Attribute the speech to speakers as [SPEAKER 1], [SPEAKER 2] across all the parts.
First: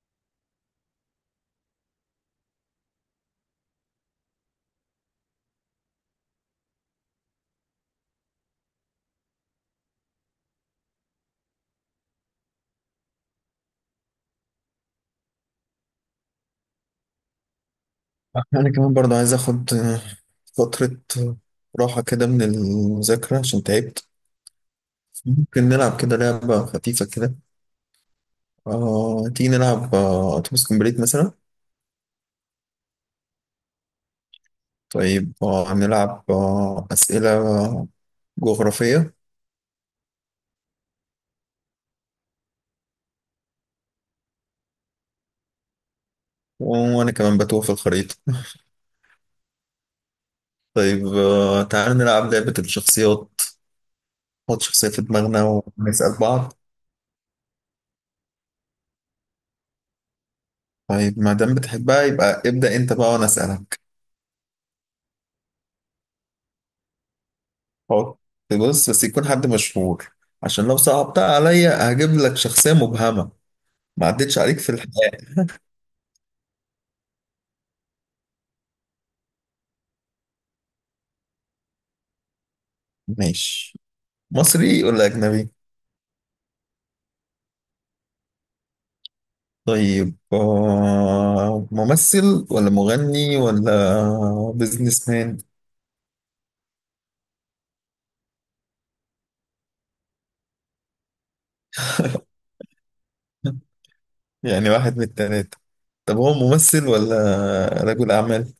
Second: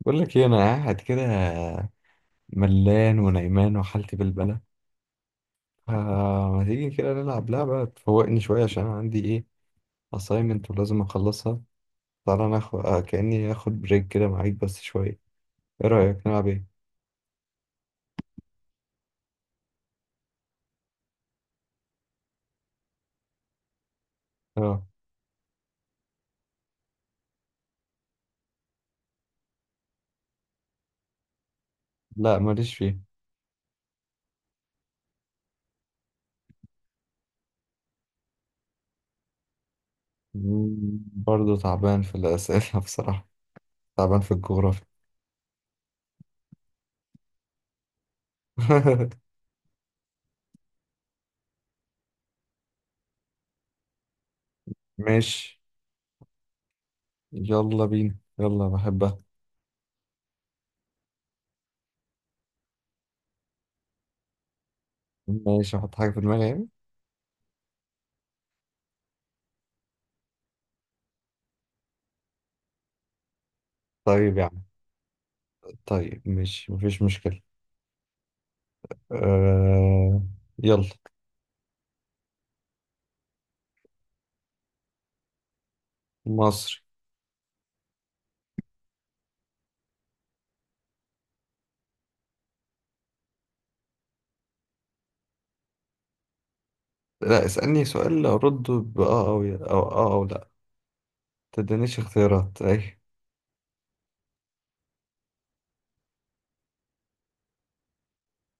[SPEAKER 1] بقول لك ايه، انا قاعد كده ملان ونايمان وحالتي بالبلة. فما تيجي كده نلعب لعبة تفوقني شوية؟ عشان أنا عندي ايه assignment ولازم اخلصها. تعالى ناخد كأني اخد بريك كده معاك بس شوية. ايه رأيك نلعب ايه؟
[SPEAKER 2] انا كمان برضه عايز اخد فترة راحة كده من المذاكرة عشان تعبت.
[SPEAKER 1] اه.
[SPEAKER 2] ممكن نلعب كده لعبة خفيفة كده. تيجي نلعب اتوبيس كومبليت مثلا.
[SPEAKER 1] لا ماليش فيه.
[SPEAKER 2] طيب، نلعب أسئلة جغرافية.
[SPEAKER 1] برضه تعبان في الأسئلة بصراحة. تعبان في الجغرافيا.
[SPEAKER 2] وانا كمان بتوه في الخريطة. طيب، تعال نلعب لعبة الشخصيات، نحط شخصية في
[SPEAKER 1] ماشي.
[SPEAKER 2] دماغنا ونسأل بعض.
[SPEAKER 1] يلا بينا، يلا بحبها.
[SPEAKER 2] طيب ما دام بتحبها يبقى ابدأ انت بقى وانا اسألك.
[SPEAKER 1] ماشي، احط حاجة في دماغي يعني.
[SPEAKER 2] حط. بص، بس يكون حد مشهور، عشان لو صعبتها عليا هجيب لك شخصية مبهمة ما
[SPEAKER 1] طيب
[SPEAKER 2] عدتش
[SPEAKER 1] يا
[SPEAKER 2] عليك
[SPEAKER 1] عم،
[SPEAKER 2] في الحياة.
[SPEAKER 1] طيب ماشي مفيش مشكلة. آه... يلا.
[SPEAKER 2] ماشي. مصري ولا أجنبي؟
[SPEAKER 1] مصري.
[SPEAKER 2] طيب، ممثل ولا مغني ولا بيزنس مان؟
[SPEAKER 1] لا، اسألني سؤال أرد بآه، أو أو آه أو لا. تدينيش اختيارات أي.
[SPEAKER 2] يعني واحد من التلاتة. طب هو ممثل ولا رجل أعمال؟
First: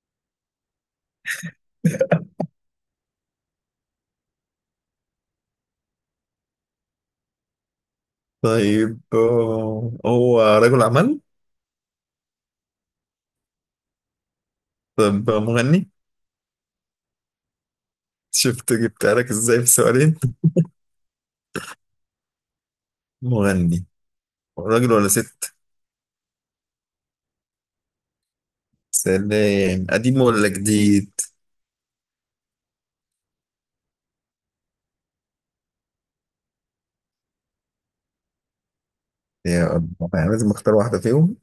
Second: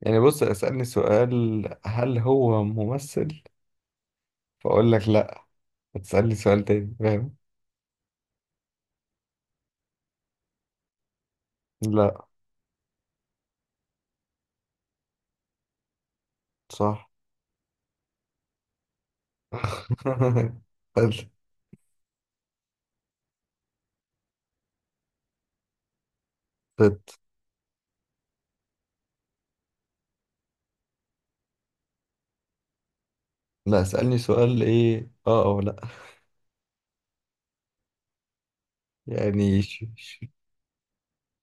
[SPEAKER 1] يعني بص، اسألني سؤال هل هو ممثل، فأقول لك لا. هتسألني سؤال تاني، فاهم؟
[SPEAKER 2] طيب، هو رجل أعمال؟
[SPEAKER 1] لا.
[SPEAKER 2] طب مغني؟
[SPEAKER 1] صح.
[SPEAKER 2] شفت جبتها لك ازاي في سؤالين؟
[SPEAKER 1] حلو.
[SPEAKER 2] مغني. راجل ولا ست؟
[SPEAKER 1] ست.
[SPEAKER 2] سلام. قديم ولا جديد؟
[SPEAKER 1] لا، اسألني سؤال إيه، آه أو لا. يعني
[SPEAKER 2] يا
[SPEAKER 1] ش...
[SPEAKER 2] الله،
[SPEAKER 1] ش...
[SPEAKER 2] يعني لازم اختار واحدة فيهم.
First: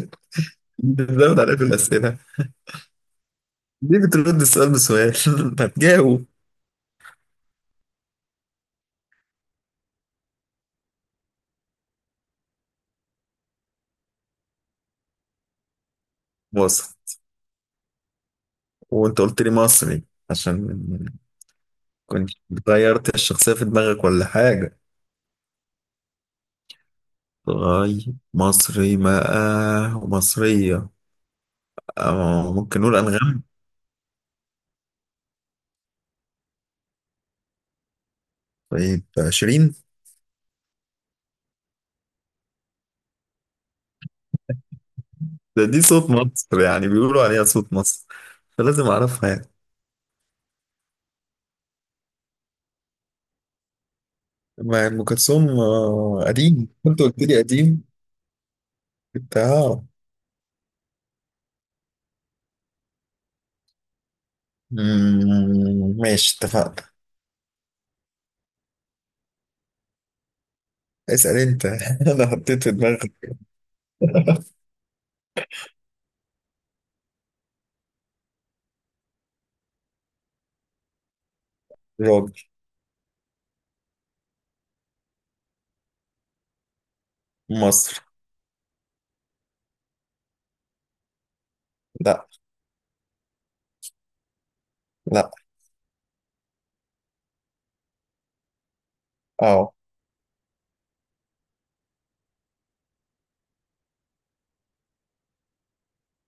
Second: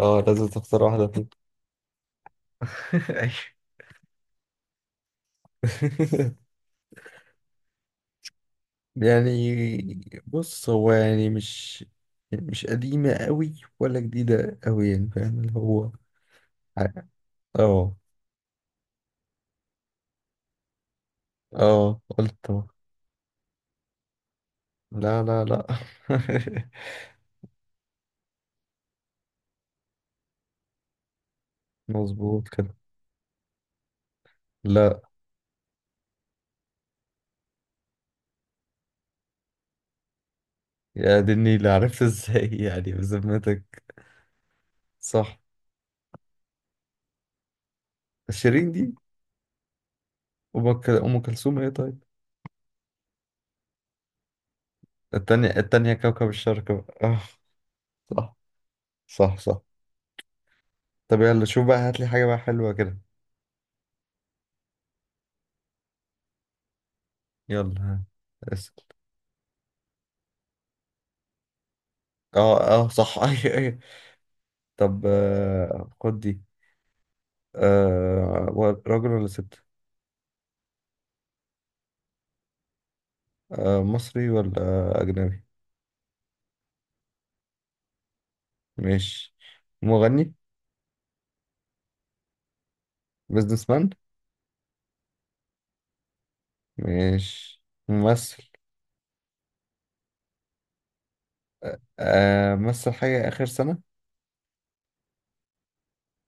[SPEAKER 1] آه، لازم تختار واحدة فيهم.
[SPEAKER 2] بتزود عليا في الأسئلة.
[SPEAKER 1] أيوة.
[SPEAKER 2] ليه بترد السؤال بسؤال؟ ما تجاوب.
[SPEAKER 1] يعني بص، هو يعني مش قديمة قوي ولا جديدة قوي، يعني فاهم اللي هو.
[SPEAKER 2] مصر.
[SPEAKER 1] ع- اه.
[SPEAKER 2] وانت قلت لي مصري، عشان
[SPEAKER 1] اه
[SPEAKER 2] كنت
[SPEAKER 1] قلت أهو.
[SPEAKER 2] غيرت الشخصية في دماغك ولا حاجة؟
[SPEAKER 1] لا.
[SPEAKER 2] غاي. مصري بقى ومصرية.
[SPEAKER 1] مظبوط
[SPEAKER 2] أو
[SPEAKER 1] كده.
[SPEAKER 2] ممكن نقول أنغام.
[SPEAKER 1] لا.
[SPEAKER 2] طيب، شيرين.
[SPEAKER 1] يا دي اللي عرفت ازاي يعني بذمتك؟ صح.
[SPEAKER 2] ده دي صوت مصر، يعني بيقولوا عليها صوت مصر
[SPEAKER 1] شيرين دي.
[SPEAKER 2] فلازم أعرفها يعني.
[SPEAKER 1] أم كلثوم ايه طيب؟
[SPEAKER 2] ما أم
[SPEAKER 1] التانية،
[SPEAKER 2] كلثوم
[SPEAKER 1] التانية كوكب
[SPEAKER 2] قديم،
[SPEAKER 1] الشرق بقى.
[SPEAKER 2] كنت قلت لي قديم.
[SPEAKER 1] آه،
[SPEAKER 2] انت
[SPEAKER 1] صح. صح.
[SPEAKER 2] اه.
[SPEAKER 1] طب يلا شوف بقى، هات لي حاجة بقى حلوة كده.
[SPEAKER 2] ماشي، اتفقنا.
[SPEAKER 1] يلا، ها، اسأل.
[SPEAKER 2] اسأل انت. انا
[SPEAKER 1] اه
[SPEAKER 2] حطيت في
[SPEAKER 1] اه
[SPEAKER 2] دماغي.
[SPEAKER 1] صح. ايوه. طب آه، خد دي. آه، راجل ولا ست؟
[SPEAKER 2] راجل.
[SPEAKER 1] آه، مصري ولا أجنبي؟
[SPEAKER 2] مصر.
[SPEAKER 1] ماشي. مغني؟
[SPEAKER 2] لا.
[SPEAKER 1] بيزنس مان؟
[SPEAKER 2] لا.
[SPEAKER 1] ماشي، ممثل.
[SPEAKER 2] اه.
[SPEAKER 1] آه، مثل حاجة آخر سنة؟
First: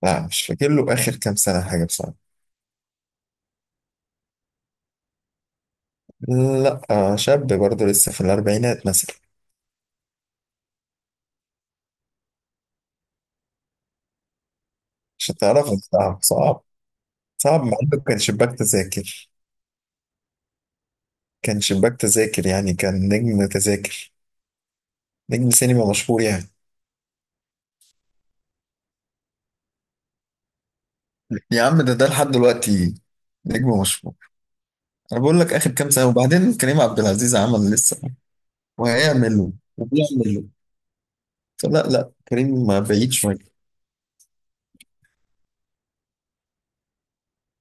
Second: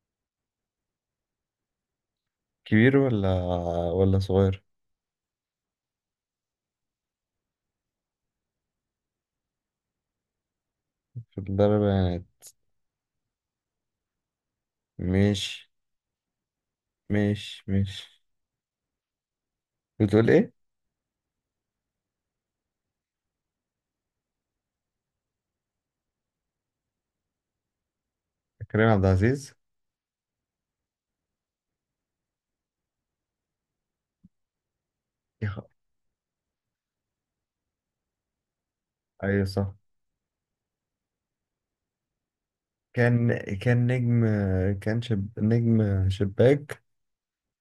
[SPEAKER 2] لا، مش فاكر له اخر كام سنة حاجة بصراحة.
[SPEAKER 1] كبير ولا صغير؟
[SPEAKER 2] لا شاب برضه لسه في الاربعينات مثلا.
[SPEAKER 1] في الأربعينات.
[SPEAKER 2] مش هتعرف
[SPEAKER 1] ماشي
[SPEAKER 2] صعب صعب. صعب
[SPEAKER 1] ماشي
[SPEAKER 2] مع انه كان
[SPEAKER 1] ماشي.
[SPEAKER 2] شباك تذاكر.
[SPEAKER 1] بتقول إيه؟
[SPEAKER 2] كان شباك تذاكر، يعني كان نجم تذاكر، نجم سينما مشهور يعني.
[SPEAKER 1] كريم عبد العزيز.
[SPEAKER 2] يا عم، ده لحد دلوقتي نجم مشهور. انا بقول
[SPEAKER 1] يا
[SPEAKER 2] لك
[SPEAKER 1] خ-
[SPEAKER 2] اخر كام سنة، وبعدين كريم عبد العزيز عمل لسه
[SPEAKER 1] أيوة
[SPEAKER 2] وهيعمل
[SPEAKER 1] صح.
[SPEAKER 2] وبيعمل. لا لا، كريم ما بعيد
[SPEAKER 1] كان
[SPEAKER 2] شوية.
[SPEAKER 1] كان نجم. نجم شباك.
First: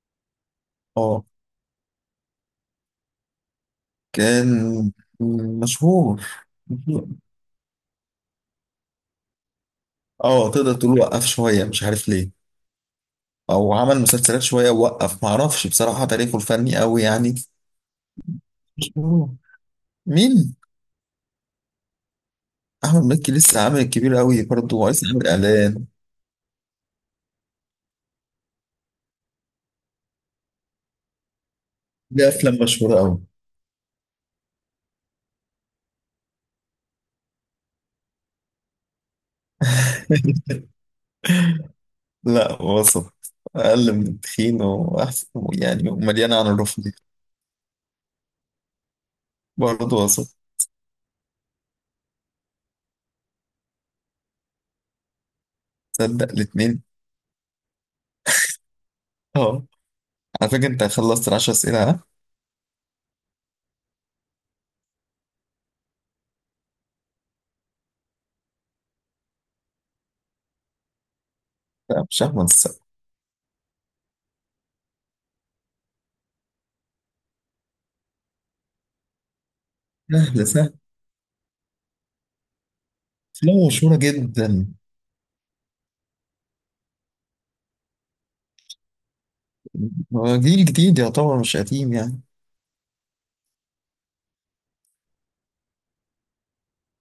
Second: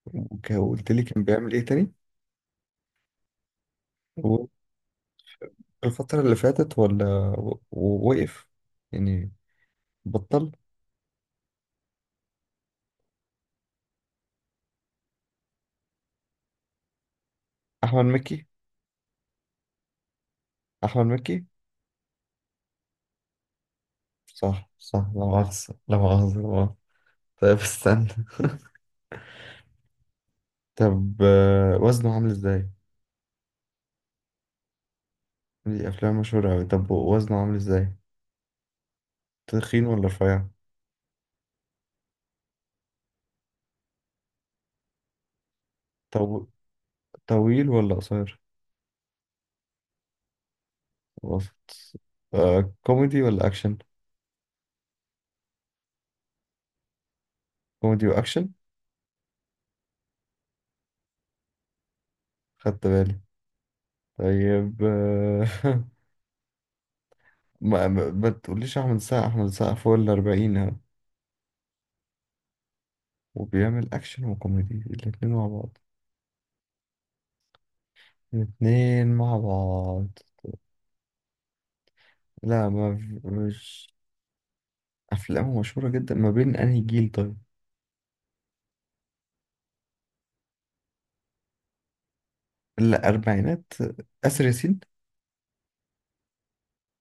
[SPEAKER 1] وقلت لي كان
[SPEAKER 2] اه
[SPEAKER 1] بيعمل إيه تاني؟
[SPEAKER 2] كان
[SPEAKER 1] الفترة
[SPEAKER 2] مشهور.
[SPEAKER 1] اللي فاتت، ولا ووقف يعني، بطل؟
[SPEAKER 2] اه تقدر تقول وقف شوية مش عارف ليه، او عمل مسلسلات شوية ووقف. معرفش بصراحة تاريخه الفني قوي، يعني مش
[SPEAKER 1] أحمد مكي.
[SPEAKER 2] مشهور. مين؟
[SPEAKER 1] أحمد مكي.
[SPEAKER 2] احمد مكي لسه عامل الكبير قوي،
[SPEAKER 1] صح
[SPEAKER 2] برضه
[SPEAKER 1] صح،
[SPEAKER 2] لسه
[SPEAKER 1] لا
[SPEAKER 2] عامل
[SPEAKER 1] مؤاخذة
[SPEAKER 2] اعلان.
[SPEAKER 1] لا مؤاخذة لا مؤاخذة. طيب استنى. طب آه، وزنه
[SPEAKER 2] ليه
[SPEAKER 1] عامل
[SPEAKER 2] افلام
[SPEAKER 1] ازاي؟
[SPEAKER 2] مشهورة قوي.
[SPEAKER 1] دي أفلام مشهورة أوي. طب وزنه عامل ازاي؟ تخين ولا رفيع؟
[SPEAKER 2] لا وسط، اقل من التخين واحسن، يعني مليانة
[SPEAKER 1] طو...
[SPEAKER 2] عن الرفض.
[SPEAKER 1] طويل ولا قصير؟
[SPEAKER 2] برضه وسط.
[SPEAKER 1] وسط. آه، كوميدي ولا أكشن؟
[SPEAKER 2] تصدق الاتنين.
[SPEAKER 1] كوميدي وأكشن؟
[SPEAKER 2] اه. على فكرة انت خلصت ال10 اسئلة، ها؟
[SPEAKER 1] خدت بالي. طيب آه، ما تقوليش أحمد السقا. أحمد السقا فوق الأربعين
[SPEAKER 2] لا مش احمد السقا.
[SPEAKER 1] وبيعمل أكشن وكوميدي الاتنين مع بعض، الاتنين مع بعض.
[SPEAKER 2] سهل سهل.
[SPEAKER 1] لا ما في-
[SPEAKER 2] لا
[SPEAKER 1] مش.
[SPEAKER 2] مشهورة جدا.
[SPEAKER 1] أفلامه مشهورة جدا. ما بين أنهي جيل طيب؟
[SPEAKER 2] هو جيل جديد يعتبر، مش قديم يعني.
[SPEAKER 1] الأربعينات. آسر ياسين.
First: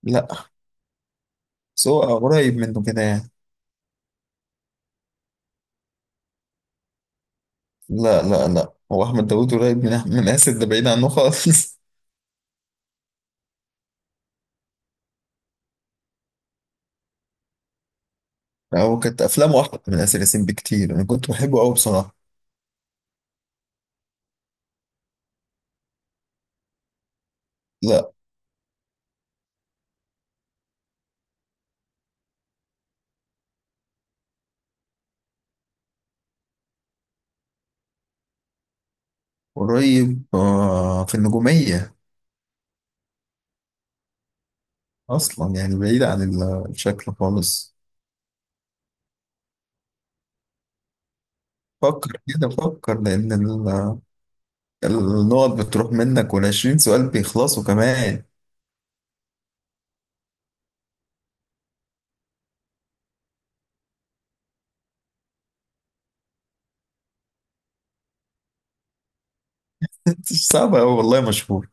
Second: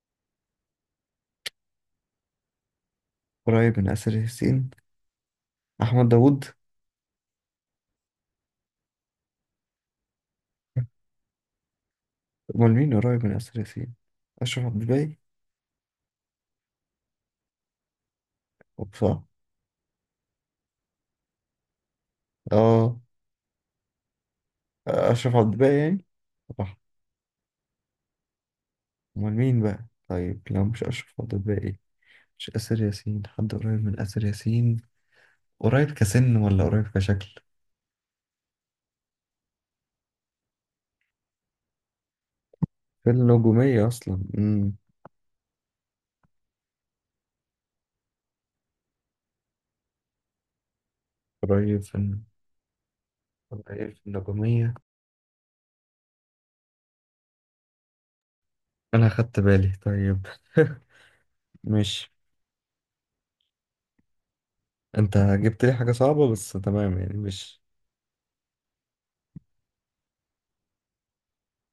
[SPEAKER 2] لا، بس هو قريب منه كده يعني.
[SPEAKER 1] قريب من آسر ياسين. أحمد داوود.
[SPEAKER 2] لا لا لا، هو أحمد داوود قريب من آسر، ده بعيد عنه خالص.
[SPEAKER 1] أمال مين قريب من آسر ياسين؟ أشرف عبد الباقي.
[SPEAKER 2] هو
[SPEAKER 1] صح.
[SPEAKER 2] كانت أفلامه أحلى من آسر ياسين بكتير، أنا كنت بحبه أوي بصراحة.
[SPEAKER 1] آه، أشرف عبد الباقي يعني. صح.
[SPEAKER 2] لا.
[SPEAKER 1] أمال مين بقى طيب لو مش أشرف عبد الباقي؟ مش آسر ياسين، حد قريب من آسر ياسين. قريب كسن ولا قريب كشكل؟
[SPEAKER 2] قريب في النجومية
[SPEAKER 1] في النجومية أصلا.
[SPEAKER 2] أصلا، يعني بعيد عن الشكل خالص.
[SPEAKER 1] قريب
[SPEAKER 2] فكر كده فكر، لأن
[SPEAKER 1] قريب في النجومية.
[SPEAKER 2] النقط بتروح منك وال20 سؤال بيخلصوا كمان.
[SPEAKER 1] أنا خدت بالي طيب. مش، أنت جبت لي حاجة صعبة بس تمام، يعني مش.
[SPEAKER 2] صعب أوي والله، مشهور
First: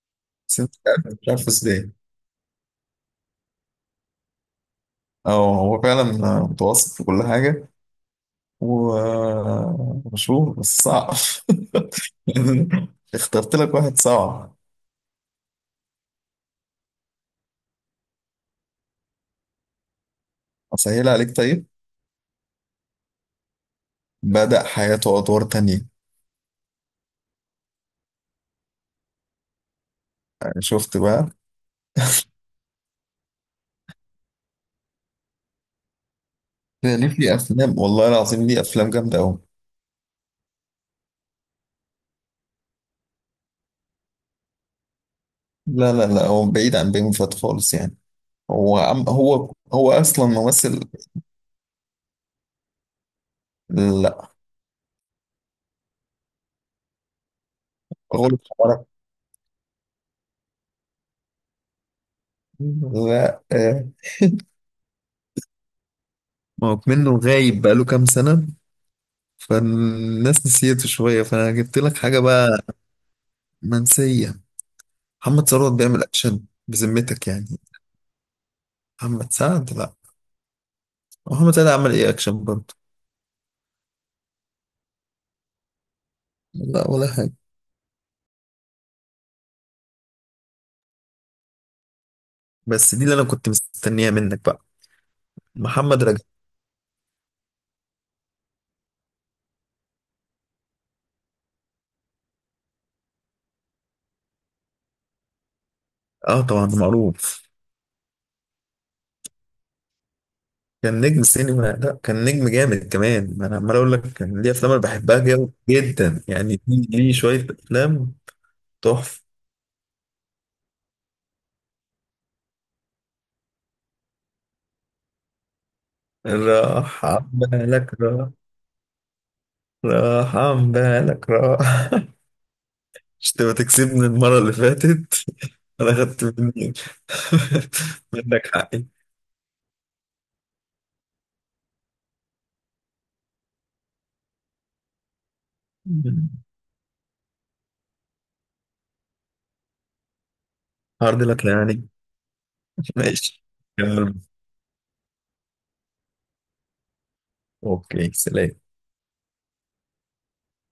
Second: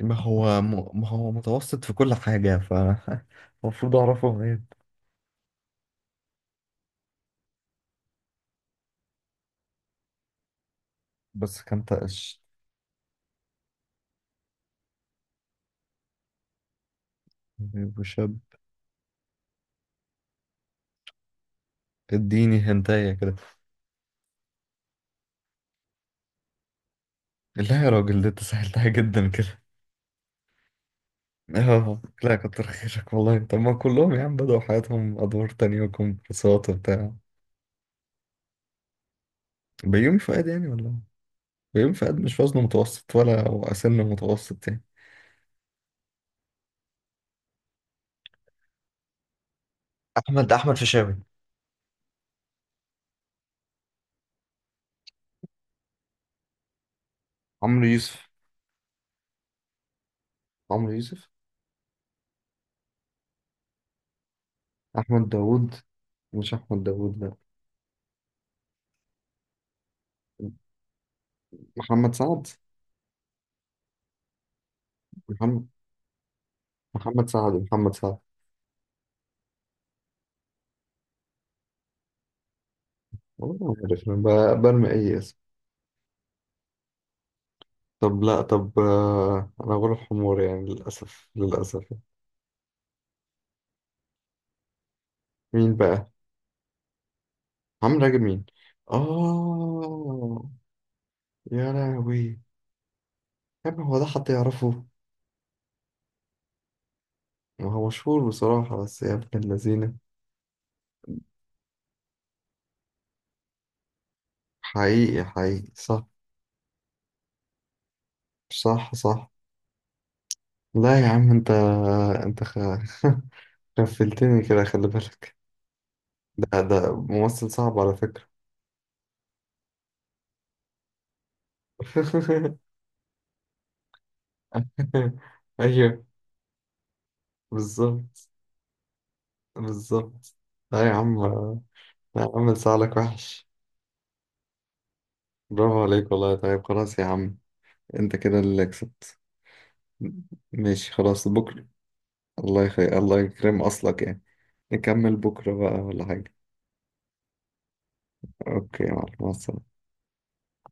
[SPEAKER 1] ما
[SPEAKER 2] بس
[SPEAKER 1] هو
[SPEAKER 2] أنت مش
[SPEAKER 1] ما
[SPEAKER 2] عارف، مش
[SPEAKER 1] هو
[SPEAKER 2] عارف
[SPEAKER 1] متوسط
[SPEAKER 2] ازاي.
[SPEAKER 1] في كل حاجة ف المفروض أعرفه غير.
[SPEAKER 2] اه هو فعلا متوسط في كل حاجة ومشهور، بس صعب.
[SPEAKER 1] بس كان تقش.
[SPEAKER 2] اخترت لك واحد صعب.
[SPEAKER 1] طيب وشاب.
[SPEAKER 2] أسهل عليك طيب،
[SPEAKER 1] اديني هنتاية كده.
[SPEAKER 2] بدأ حياته أدوار تانية.
[SPEAKER 1] لا يا راجل، ده أنت سهلتها جدا كده.
[SPEAKER 2] يعني شفت بقى،
[SPEAKER 1] اه لا، كتر خيرك والله. طب ما كلهم يا عم بدأوا حياتهم أدوار تانية وكمبرسات
[SPEAKER 2] ده ليه
[SPEAKER 1] وبتاع.
[SPEAKER 2] في أفلام والله العظيم، ليه أفلام جامدة أوي.
[SPEAKER 1] بيومي فؤاد يعني، ولا بيوم فؤاد مش وزنه متوسط ولا هو سن متوسط يعني.
[SPEAKER 2] لا لا لا، هو بعيد عن بيومي فات خالص يعني، هو عم هو هو أصلا
[SPEAKER 1] احمد
[SPEAKER 2] ممثل.
[SPEAKER 1] فشاوي.
[SPEAKER 2] لا.
[SPEAKER 1] عمرو يوسف.
[SPEAKER 2] غلط حمارك.
[SPEAKER 1] عمرو يوسف.
[SPEAKER 2] لا
[SPEAKER 1] احمد داوود. مش
[SPEAKER 2] ما هو
[SPEAKER 1] احمد داوود،
[SPEAKER 2] منه
[SPEAKER 1] لا.
[SPEAKER 2] غايب بقاله كام سنة، فالناس نسيته شوية فأنا جبت لك
[SPEAKER 1] محمد
[SPEAKER 2] حاجة
[SPEAKER 1] سعد.
[SPEAKER 2] بقى منسية. محمد
[SPEAKER 1] محمد،
[SPEAKER 2] ثروت بيعمل أكشن بذمتك
[SPEAKER 1] محمد
[SPEAKER 2] يعني.
[SPEAKER 1] سعد محمد سعد.
[SPEAKER 2] محمد سعد لا. محمد سعد عمل إيه أكشن برضه.
[SPEAKER 1] والله ما عارف، أنا برمي اي اسم.
[SPEAKER 2] لا ولا حاجة.
[SPEAKER 1] طب لا، طب آه، انا غلب حمار يعني، للاسف للاسف.
[SPEAKER 2] بس دي اللي أنا كنت مستنيها منك بقى.
[SPEAKER 1] مين
[SPEAKER 2] محمد
[SPEAKER 1] بقى؟
[SPEAKER 2] رجب.
[SPEAKER 1] عمرو راجب؟ مين؟ اه. يا لهوي. يا ابني هو ده حد يعرفه؟
[SPEAKER 2] آه طبعا معروف.
[SPEAKER 1] ما هو مشهور بصراحة بس، يا ابن اللذينة.
[SPEAKER 2] كان نجم سينما، لا كان نجم جامد كمان، ما أنا عمال أقول لك كان ليه أفلام أنا بحبها
[SPEAKER 1] حقيقي
[SPEAKER 2] جدا
[SPEAKER 1] حقيقي صح.
[SPEAKER 2] جدا يعني، ليه ليه شوية أفلام
[SPEAKER 1] صح
[SPEAKER 2] تحفة.
[SPEAKER 1] صح. لا يا عم انت، انت خ... غفلتني كده، خلي بالك. ده
[SPEAKER 2] راح عن
[SPEAKER 1] ممثل صعب
[SPEAKER 2] بالك
[SPEAKER 1] على فكرة.
[SPEAKER 2] راح. راح عن بالك راح. مش تبقى تكسبني المرة اللي فاتت؟ انا
[SPEAKER 1] ايوه.
[SPEAKER 2] خدت مني،
[SPEAKER 1] بالظبط
[SPEAKER 2] منك حقي.
[SPEAKER 1] بالظبط. لا يا عم، لا يا عم، لسعلك وحش. برافو عليك والله. طيب خلاص يا عم، انت كده اللي كسبت. ماشي
[SPEAKER 2] هارد
[SPEAKER 1] خلاص
[SPEAKER 2] لك
[SPEAKER 1] بكرة.
[SPEAKER 2] يعني.
[SPEAKER 1] الله يخي، الله
[SPEAKER 2] ماشي.
[SPEAKER 1] يكرم اصلك
[SPEAKER 2] كمل.
[SPEAKER 1] يعني. نكمل بكرة بقى ولا حاجة.
[SPEAKER 2] اوكي، سلام.
[SPEAKER 1] اوكي يا معلم، مع السلامة.